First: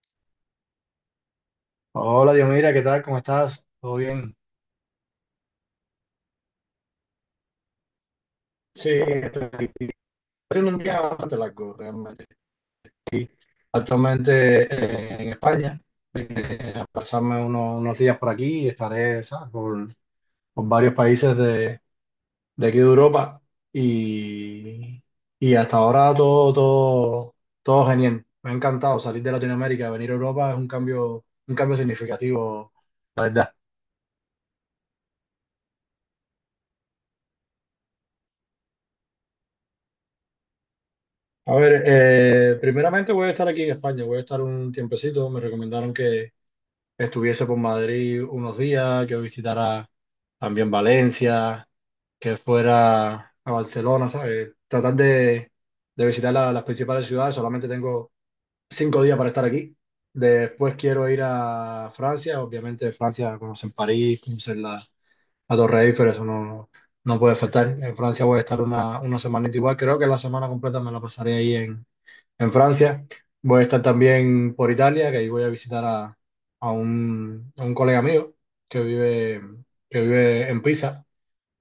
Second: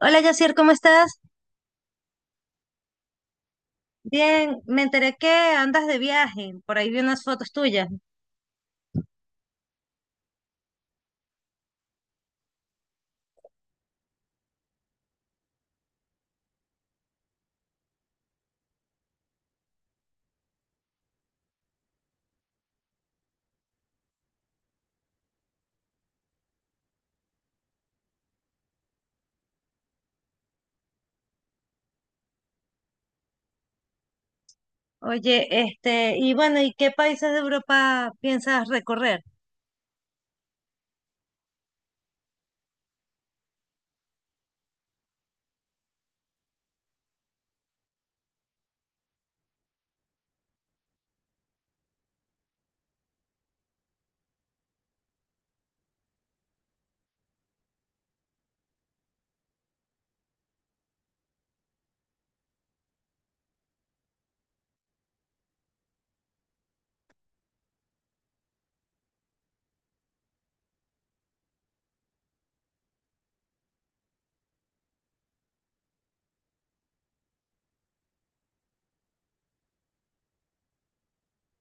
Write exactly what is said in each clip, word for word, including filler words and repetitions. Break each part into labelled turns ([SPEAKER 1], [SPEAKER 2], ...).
[SPEAKER 1] Hola, Yacir, ¿cómo estás?
[SPEAKER 2] Hola, Dios, mira, ¿qué tal? ¿Cómo estás? ¿Todo bien?
[SPEAKER 1] Bien, me enteré que andas de viaje, por ahí vi unas fotos tuyas.
[SPEAKER 2] Sí, estoy aquí. Ha sido un día bastante largo realmente. Aquí, actualmente eh, en España, eh, a pasarme uno- unos días por aquí y estaré, ¿sabes? Por, por varios países de, de aquí de Europa y, y hasta ahora todo, todo, todo genial. Me ha encantado salir de Latinoamérica, venir a Europa es un cambio, un cambio significativo, la verdad.
[SPEAKER 1] Oye, este, y bueno, ¿y qué países de Europa piensas recorrer?
[SPEAKER 2] A ver, eh, primeramente voy a estar aquí en España, voy a estar un tiempecito. Me recomendaron que estuviese por Madrid unos días, que visitara también Valencia, que fuera a Barcelona, ¿sabes? Tratar de, de visitar la- las principales ciudades. Solamente tengo cinco días para estar aquí. Después quiero ir a Francia, obviamente Francia, conocer París, conocer la, la Torre Eiffel, eso no, no puede faltar. En Francia voy a estar una, una semanita igual, creo que la semana completa me la pasaré ahí en Francia. Voy a estar también por Italia, que ahí voy a visitar a, a un, a un colega mío que vive, que vive en Pisa.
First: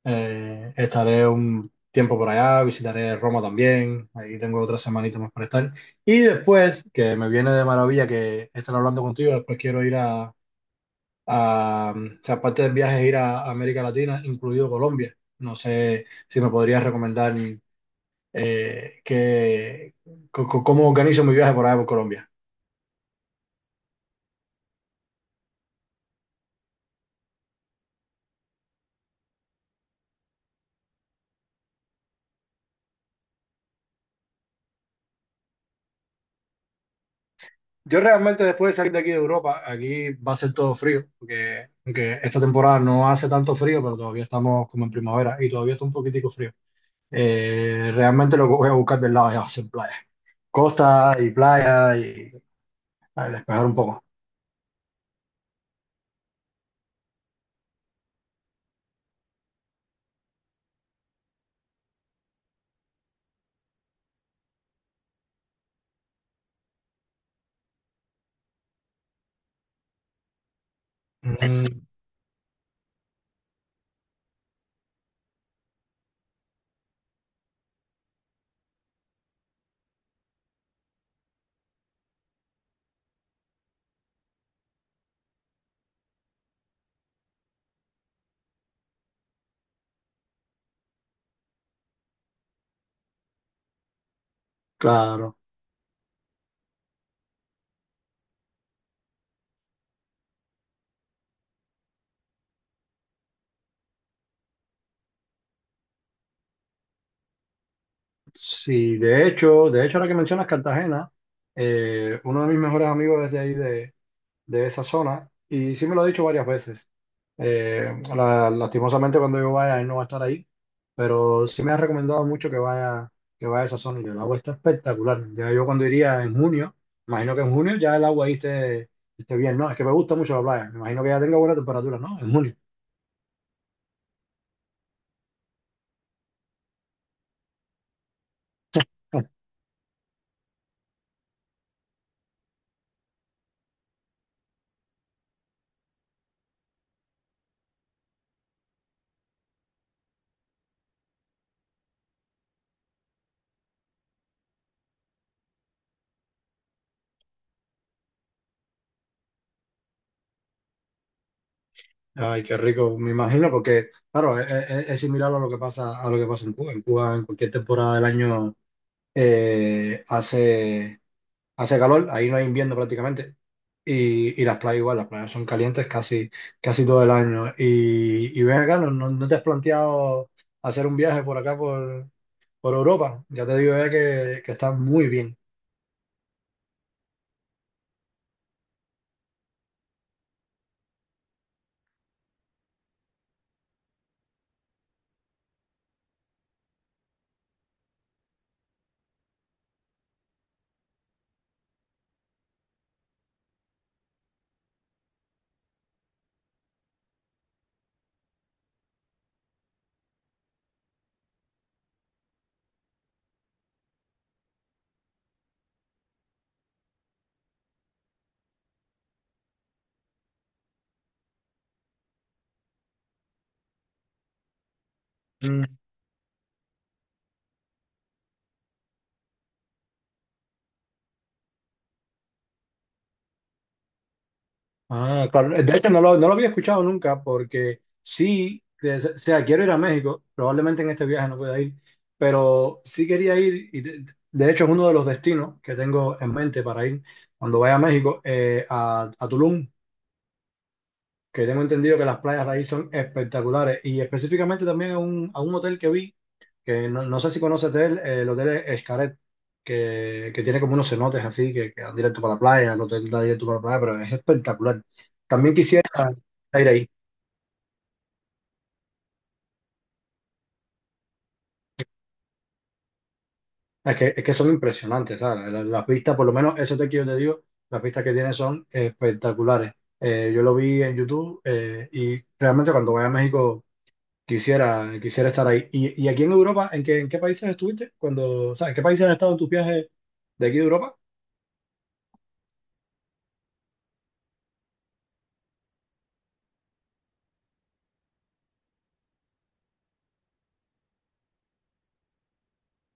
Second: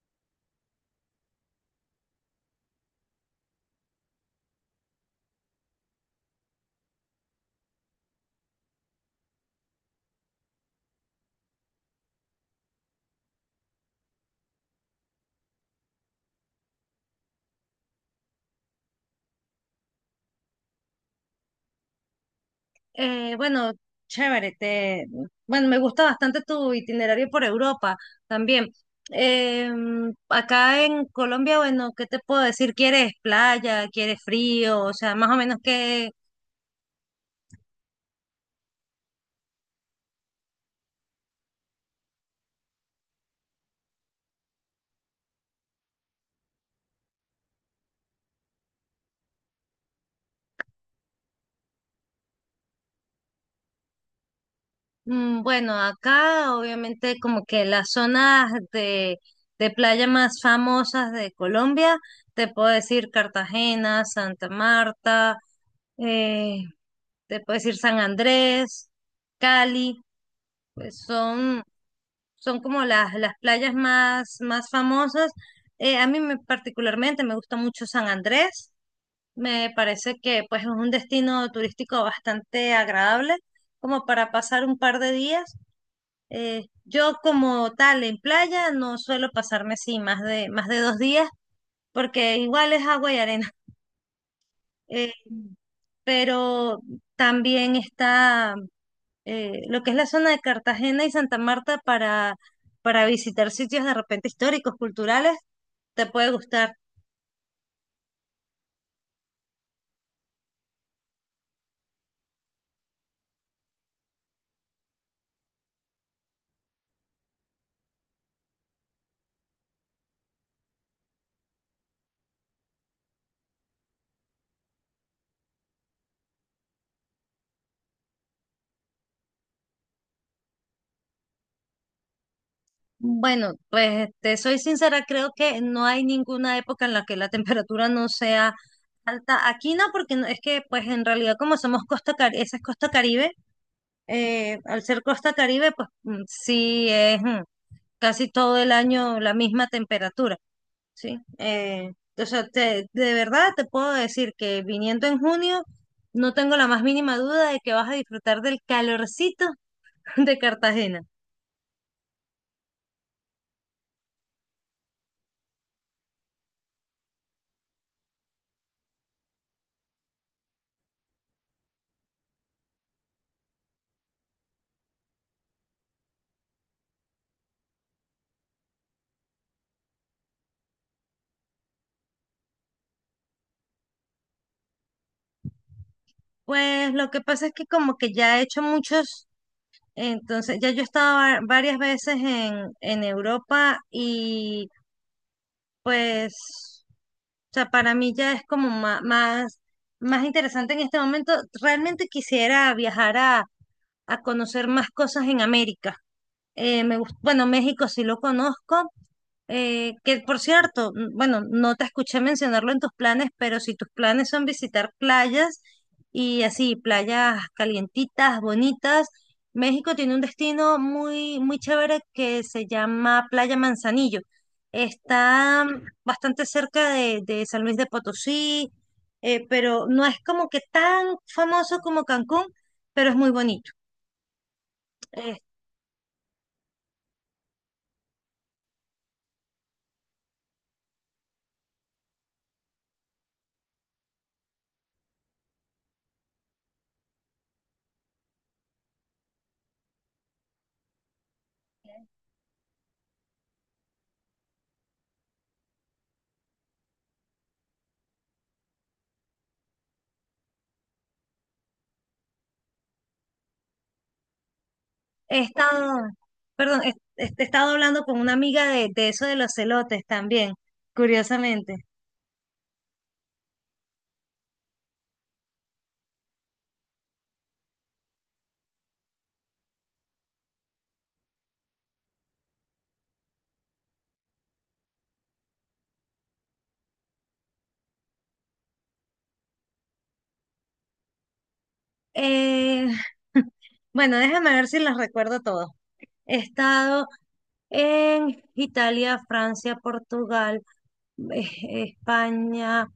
[SPEAKER 2] Eh, estaré un tiempo por allá, visitaré Roma también. Ahí tengo otra semanita más para estar. Y después, que me viene de maravilla que estar hablando contigo, después quiero ir a, a o sea, aparte del viaje, ir a América Latina, incluido Colombia. No sé si me podrías recomendar eh, que, co- co- cómo organizo mi viaje por allá por Colombia.
[SPEAKER 1] Eh, bueno, chévere, te, bueno, me gusta bastante tu itinerario por Europa también. Em, acá en Colombia, bueno, ¿qué te puedo decir? ¿Quieres playa? ¿Quieres frío? O sea, más o menos, ¿qué?
[SPEAKER 2] Yo realmente después de salir de aquí de Europa, aquí va a ser todo frío, porque, aunque esta temporada no hace tanto frío, pero todavía estamos como en primavera y todavía está un poquitico frío. Eh, realmente lo que voy a buscar del lado ya va a ser playa. Costa y playa y a despejar un poco.
[SPEAKER 1] Mm. Bueno, acá obviamente como que las zonas de, de playa más famosas de Colombia, te puedo decir Cartagena, Santa Marta, eh, te puedo decir San Andrés, Cali, pues son,
[SPEAKER 2] Mm,
[SPEAKER 1] son como las, las playas más, más famosas. Eh, a mí me, particularmente me gusta mucho San Andrés, me parece que pues es un destino turístico bastante agradable como para pasar un par de días. Eh, yo como tal en playa no suelo pasarme así más de, más de dos días porque igual es agua y arena. Eh,
[SPEAKER 2] claro.
[SPEAKER 1] pero también está eh, lo que es la zona de Cartagena y Santa Marta para, para visitar sitios de repente históricos, culturales, te puede gustar.
[SPEAKER 2] Sí, de hecho, de hecho ahora que mencionas Cartagena, eh, uno de mis mejores amigos es de ahí de, de esa zona y sí me lo ha dicho varias veces. Eh, la- lastimosamente cuando yo vaya, él no va a estar ahí, pero sí me ha recomendado mucho que vaya, que vaya a esa zona y el agua está espectacular. Ya yo cuando iría en junio, imagino que en junio ya el agua ahí esté, esté bien, ¿no? Es que me gusta mucho la playa, me imagino que ya tenga buena temperatura, ¿no? En junio.
[SPEAKER 1] Bueno, pues te soy sincera, creo que no hay ninguna época en la que la temperatura no sea alta. Aquí no, porque no- es que pues en realidad como somos costa, Cari- esa es costa Caribe, eh, al ser costa Caribe, pues mm, sí es mm, casi todo el año la misma temperatura, ¿sí? Eh, o sea, te- de verdad te puedo decir que viniendo en junio, no tengo la más mínima duda de que vas a disfrutar del calorcito de Cartagena.
[SPEAKER 2] Ay, qué rico, me imagino, porque claro, es, es- es similar a lo que pasa, a lo que pasa en Cuba. En Cuba, en cualquier temporada del año, eh, hace hace calor, ahí no hay invierno prácticamente. Y, y las playas igual, las playas son calientes casi, casi todo el año. Y, y ven acá, ¿no, no, no te has planteado hacer un viaje por acá, por, por Europa? Ya te digo, eh, que, que está muy bien.
[SPEAKER 1] Pues lo que pasa es que como que ya he hecho muchos, entonces ya yo he estado va- varias veces en, en Europa y pues... O sea, para mí ya es como ma- más, más, interesante en este momento. Realmente quisiera viajar a, a conocer más cosas en América. Eh, me gust- bueno, México sí lo conozco, eh, que por cierto, n- bueno, no te escuché mencionarlo en tus planes, pero si tus planes son visitar playas y así, playas calientitas, bonitas, México tiene un destino muy, muy chévere que se llama Playa Manzanillo. Está
[SPEAKER 2] Mm.
[SPEAKER 1] mm, bastante cerca de, de San Luis de Potosí, eh, pero no es como que tan famoso como Cancún, pero es muy bonito.
[SPEAKER 2] Ah, claro. De hecho, no lo, no lo había escuchado nunca porque sí, que- o sea, quiero ir a México, probablemente en este viaje no pueda ir, pero sí quería ir y de, de hecho es uno de los destinos que tengo en mente para ir cuando vaya a México, eh, a, a Tulum. Que tengo entendido que las playas de ahí son espectaculares y específicamente también a un, a un hotel que vi, que no, no sé si conoces de él, eh, el hotel Escaret, que, que tiene como unos cenotes así que, que dan directo para la playa, el hotel da directo para la playa, pero es espectacular.
[SPEAKER 1] He
[SPEAKER 2] También quisiera
[SPEAKER 1] estado,
[SPEAKER 2] ir
[SPEAKER 1] perdón,
[SPEAKER 2] ahí,
[SPEAKER 1] he, he estado hablando con una amiga de, de eso de los celotes también, curiosamente.
[SPEAKER 2] es que, es que son impresionantes, ¿sabes? La- Las, vistas, por lo menos ese hotel que yo te digo, las vistas que tiene son espectaculares. Eh, yo lo vi en YouTube, eh, y realmente cuando voy a México, quisiera, quisiera estar ahí. ¿Y, y aquí en Europa, en qué, en qué países estuviste? Cuando, o sea, ¿en qué países has estado en tus viajes de aquí de Europa?
[SPEAKER 1] Eh, bueno, déjame ver si los recuerdo todos. He estado en Italia, Francia, Portugal, eh, España,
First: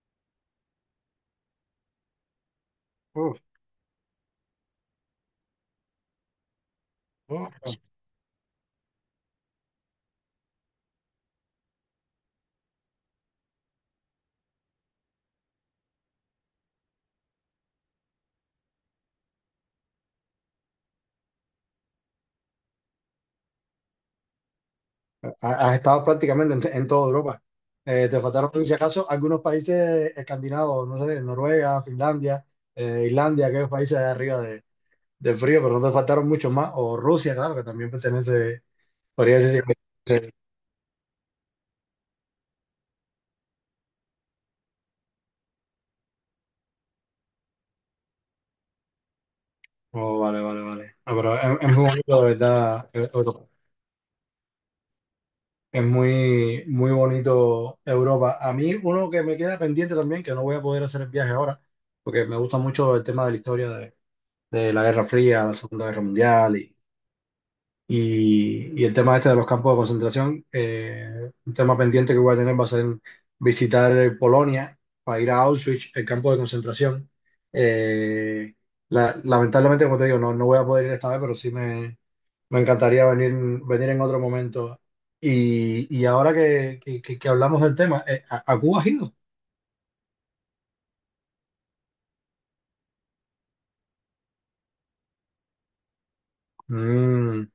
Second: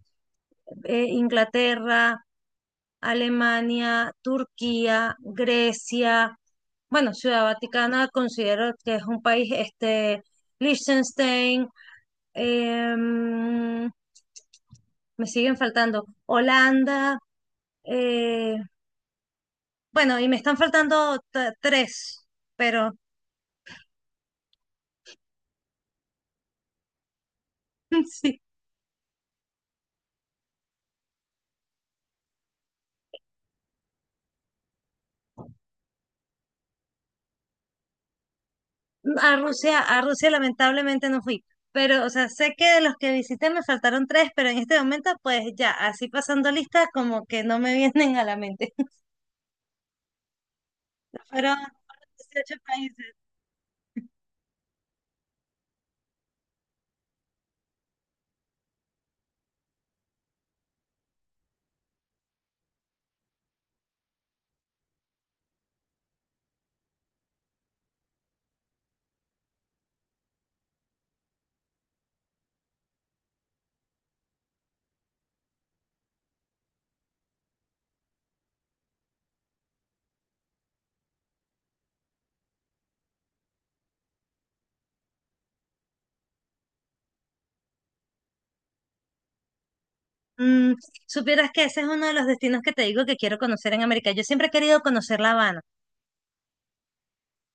[SPEAKER 1] eh, Inglaterra,
[SPEAKER 2] Uf,
[SPEAKER 1] Alemania, Turquía, Grecia. Bueno, Ciudad
[SPEAKER 2] uf,
[SPEAKER 1] Vaticana considero que es un país, este, Liechtenstein, em, me siguen faltando Holanda, eh, bueno, y me están faltando t- tres, pero
[SPEAKER 2] ha- has estado prácticamente en, en toda Europa. Eh, te
[SPEAKER 1] sí,
[SPEAKER 2] faltaron, si acaso, algunos países escandinavos, no sé, Noruega, Finlandia, eh, Islandia, aquellos países de arriba de, del frío, pero no te faltaron muchos más. O Rusia, claro, que también pertenece,
[SPEAKER 1] a
[SPEAKER 2] podría decir. Que-
[SPEAKER 1] Rusia, a Rusia
[SPEAKER 2] sí.
[SPEAKER 1] lamentablemente no fui. Pero, o sea, sé que de los que visité me faltaron tres, pero en este momento, pues ya, así pasando listas, como que no me vienen a la mente.
[SPEAKER 2] Oh, vale, vale, vale. Ah, pero es,
[SPEAKER 1] Fueron
[SPEAKER 2] es muy bonito, de
[SPEAKER 1] dieciocho
[SPEAKER 2] verdad,
[SPEAKER 1] países.
[SPEAKER 2] Europa. Es muy, muy bonito Europa. A mí, uno que me queda pendiente también, que no voy a poder hacer el viaje ahora, porque me gusta mucho el tema de la historia de, de la Guerra Fría, la Segunda Guerra Mundial y, y- y el tema este de los campos de concentración. Eh, un tema pendiente que voy a tener va a ser visitar, eh, Polonia, para ir a Auschwitz, el campo de concentración. Eh, la- Lamentablemente, como te digo, no, no voy a poder ir esta vez, pero sí me encantaría venir, venir en otro momento. Y, y ahora que, que- que- que hablamos del tema, eh, ¿a, a Cuba has ido?
[SPEAKER 1] Mm, supieras que ese es uno de los destinos que te digo que quiero conocer en América. Yo siempre he querido conocer La Habana.
[SPEAKER 2] Mm,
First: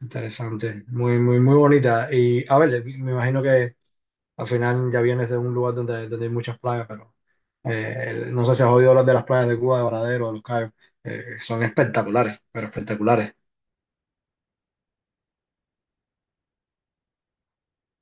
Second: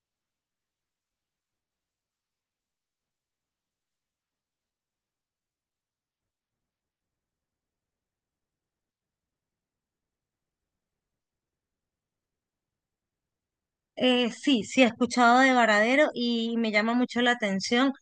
[SPEAKER 2] interesante, muy, muy, muy bonita. Y a ver, me imagino que al final ya vienes de un lugar donde, donde hay muchas playas, pero eh, no sé si has oído hablar de las playas de Cuba, de Varadero, de Los Cayos. Eh, son espectaculares, pero espectaculares.
[SPEAKER 1] Eh, sí, sí, he escuchado de Varadero y me llama mucho la atención.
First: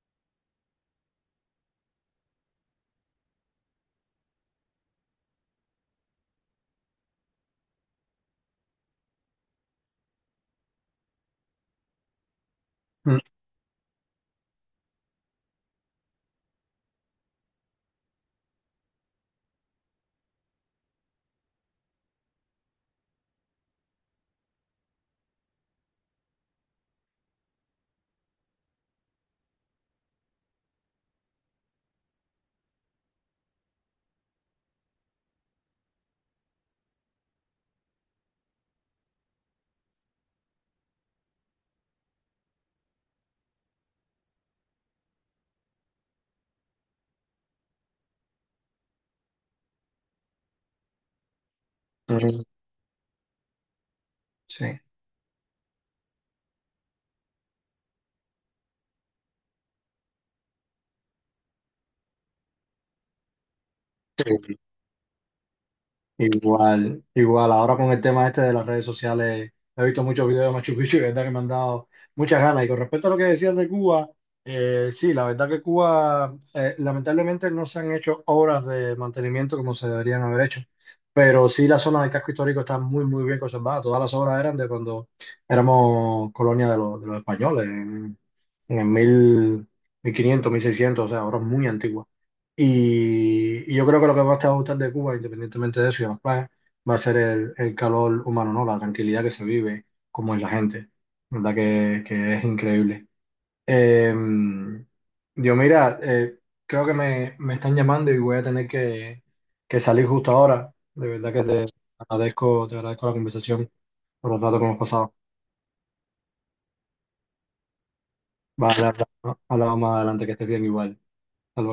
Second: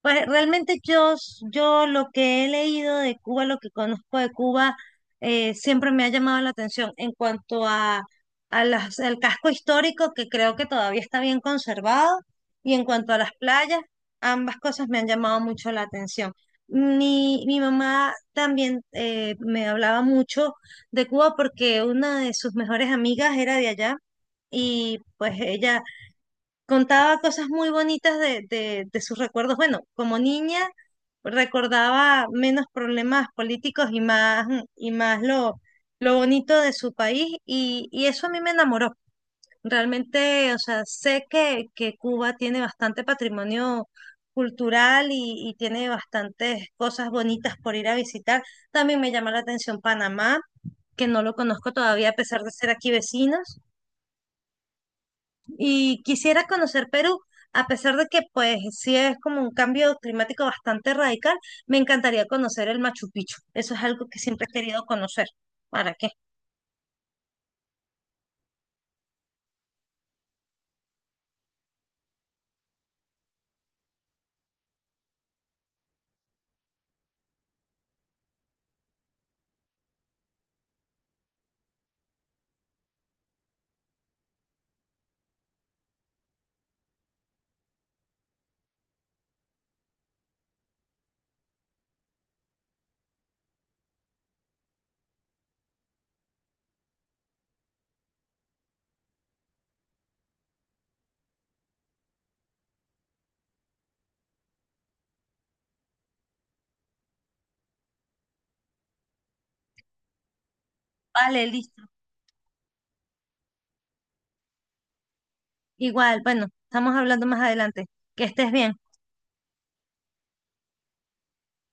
[SPEAKER 1] Pues realmente yo, s- yo lo que he leído de Cuba, lo que conozco de Cuba, eh, siempre me ha llamado la atención en cuanto a, a las, al casco histórico, que creo que todavía está bien conservado, y en cuanto a
[SPEAKER 2] Mm,
[SPEAKER 1] las playas, ambas cosas me han llamado mucho la atención. Mi, mi mamá también eh, me hablaba mucho de Cuba porque una de sus mejores amigas era de allá y pues ella contaba cosas muy bonitas de, de, de sus recuerdos. Bueno, como niña recordaba menos problemas políticos y más, y más lo, lo bonito de su país y, y eso a mí me enamoró. Realmente, o sea, sé que, que Cuba tiene bastante patrimonio cultural y, y tiene bastantes cosas bonitas por ir a visitar. También me llama la atención Panamá, que no lo conozco todavía a pesar
[SPEAKER 2] mm,
[SPEAKER 1] de ser aquí vecinos.
[SPEAKER 2] sí.
[SPEAKER 1] Y quisiera conocer Perú, a pesar de que pues sí es como un cambio climático bastante radical, me encantaría conocer el Machu Picchu. Eso es algo que siempre he querido conocer. ¿Para qué?
[SPEAKER 2] Igual, igual, ahora con el tema este de las redes sociales, he visto muchos videos de Machu Picchu y la verdad que me han dado muchas ganas. Y con respecto a lo que decías de Cuba, eh, sí, la verdad que Cuba, eh, lamentablemente no se han hecho obras de mantenimiento como se deberían haber hecho, pero sí la zona del casco histórico está muy, muy bien conservada. Todas las obras eran de cuando éramos colonia de los, de los españoles, en, en el mil, mil quinientos, mil seiscientos, o sea, obras muy antiguas. Y, y yo creo que lo que más te va a gustar de Cuba, independientemente de eso y de los planes, va a ser el, el calor humano, ¿no? La tranquilidad que se vive, como es la gente, ¿verdad? Que, que es increíble. Eh, yo, mira, eh, creo que me, me están llamando y voy a tener que, que salir justo ahora. De verdad que
[SPEAKER 1] Vale,
[SPEAKER 2] te
[SPEAKER 1] listo.
[SPEAKER 2] agradezco, te agradezco la conversación por el rato que hemos pasado.
[SPEAKER 1] Igual, bueno, estamos hablando más adelante. Que estés bien.
[SPEAKER 2] Vale, hablamos más adelante, que estés bien igual. Hasta luego.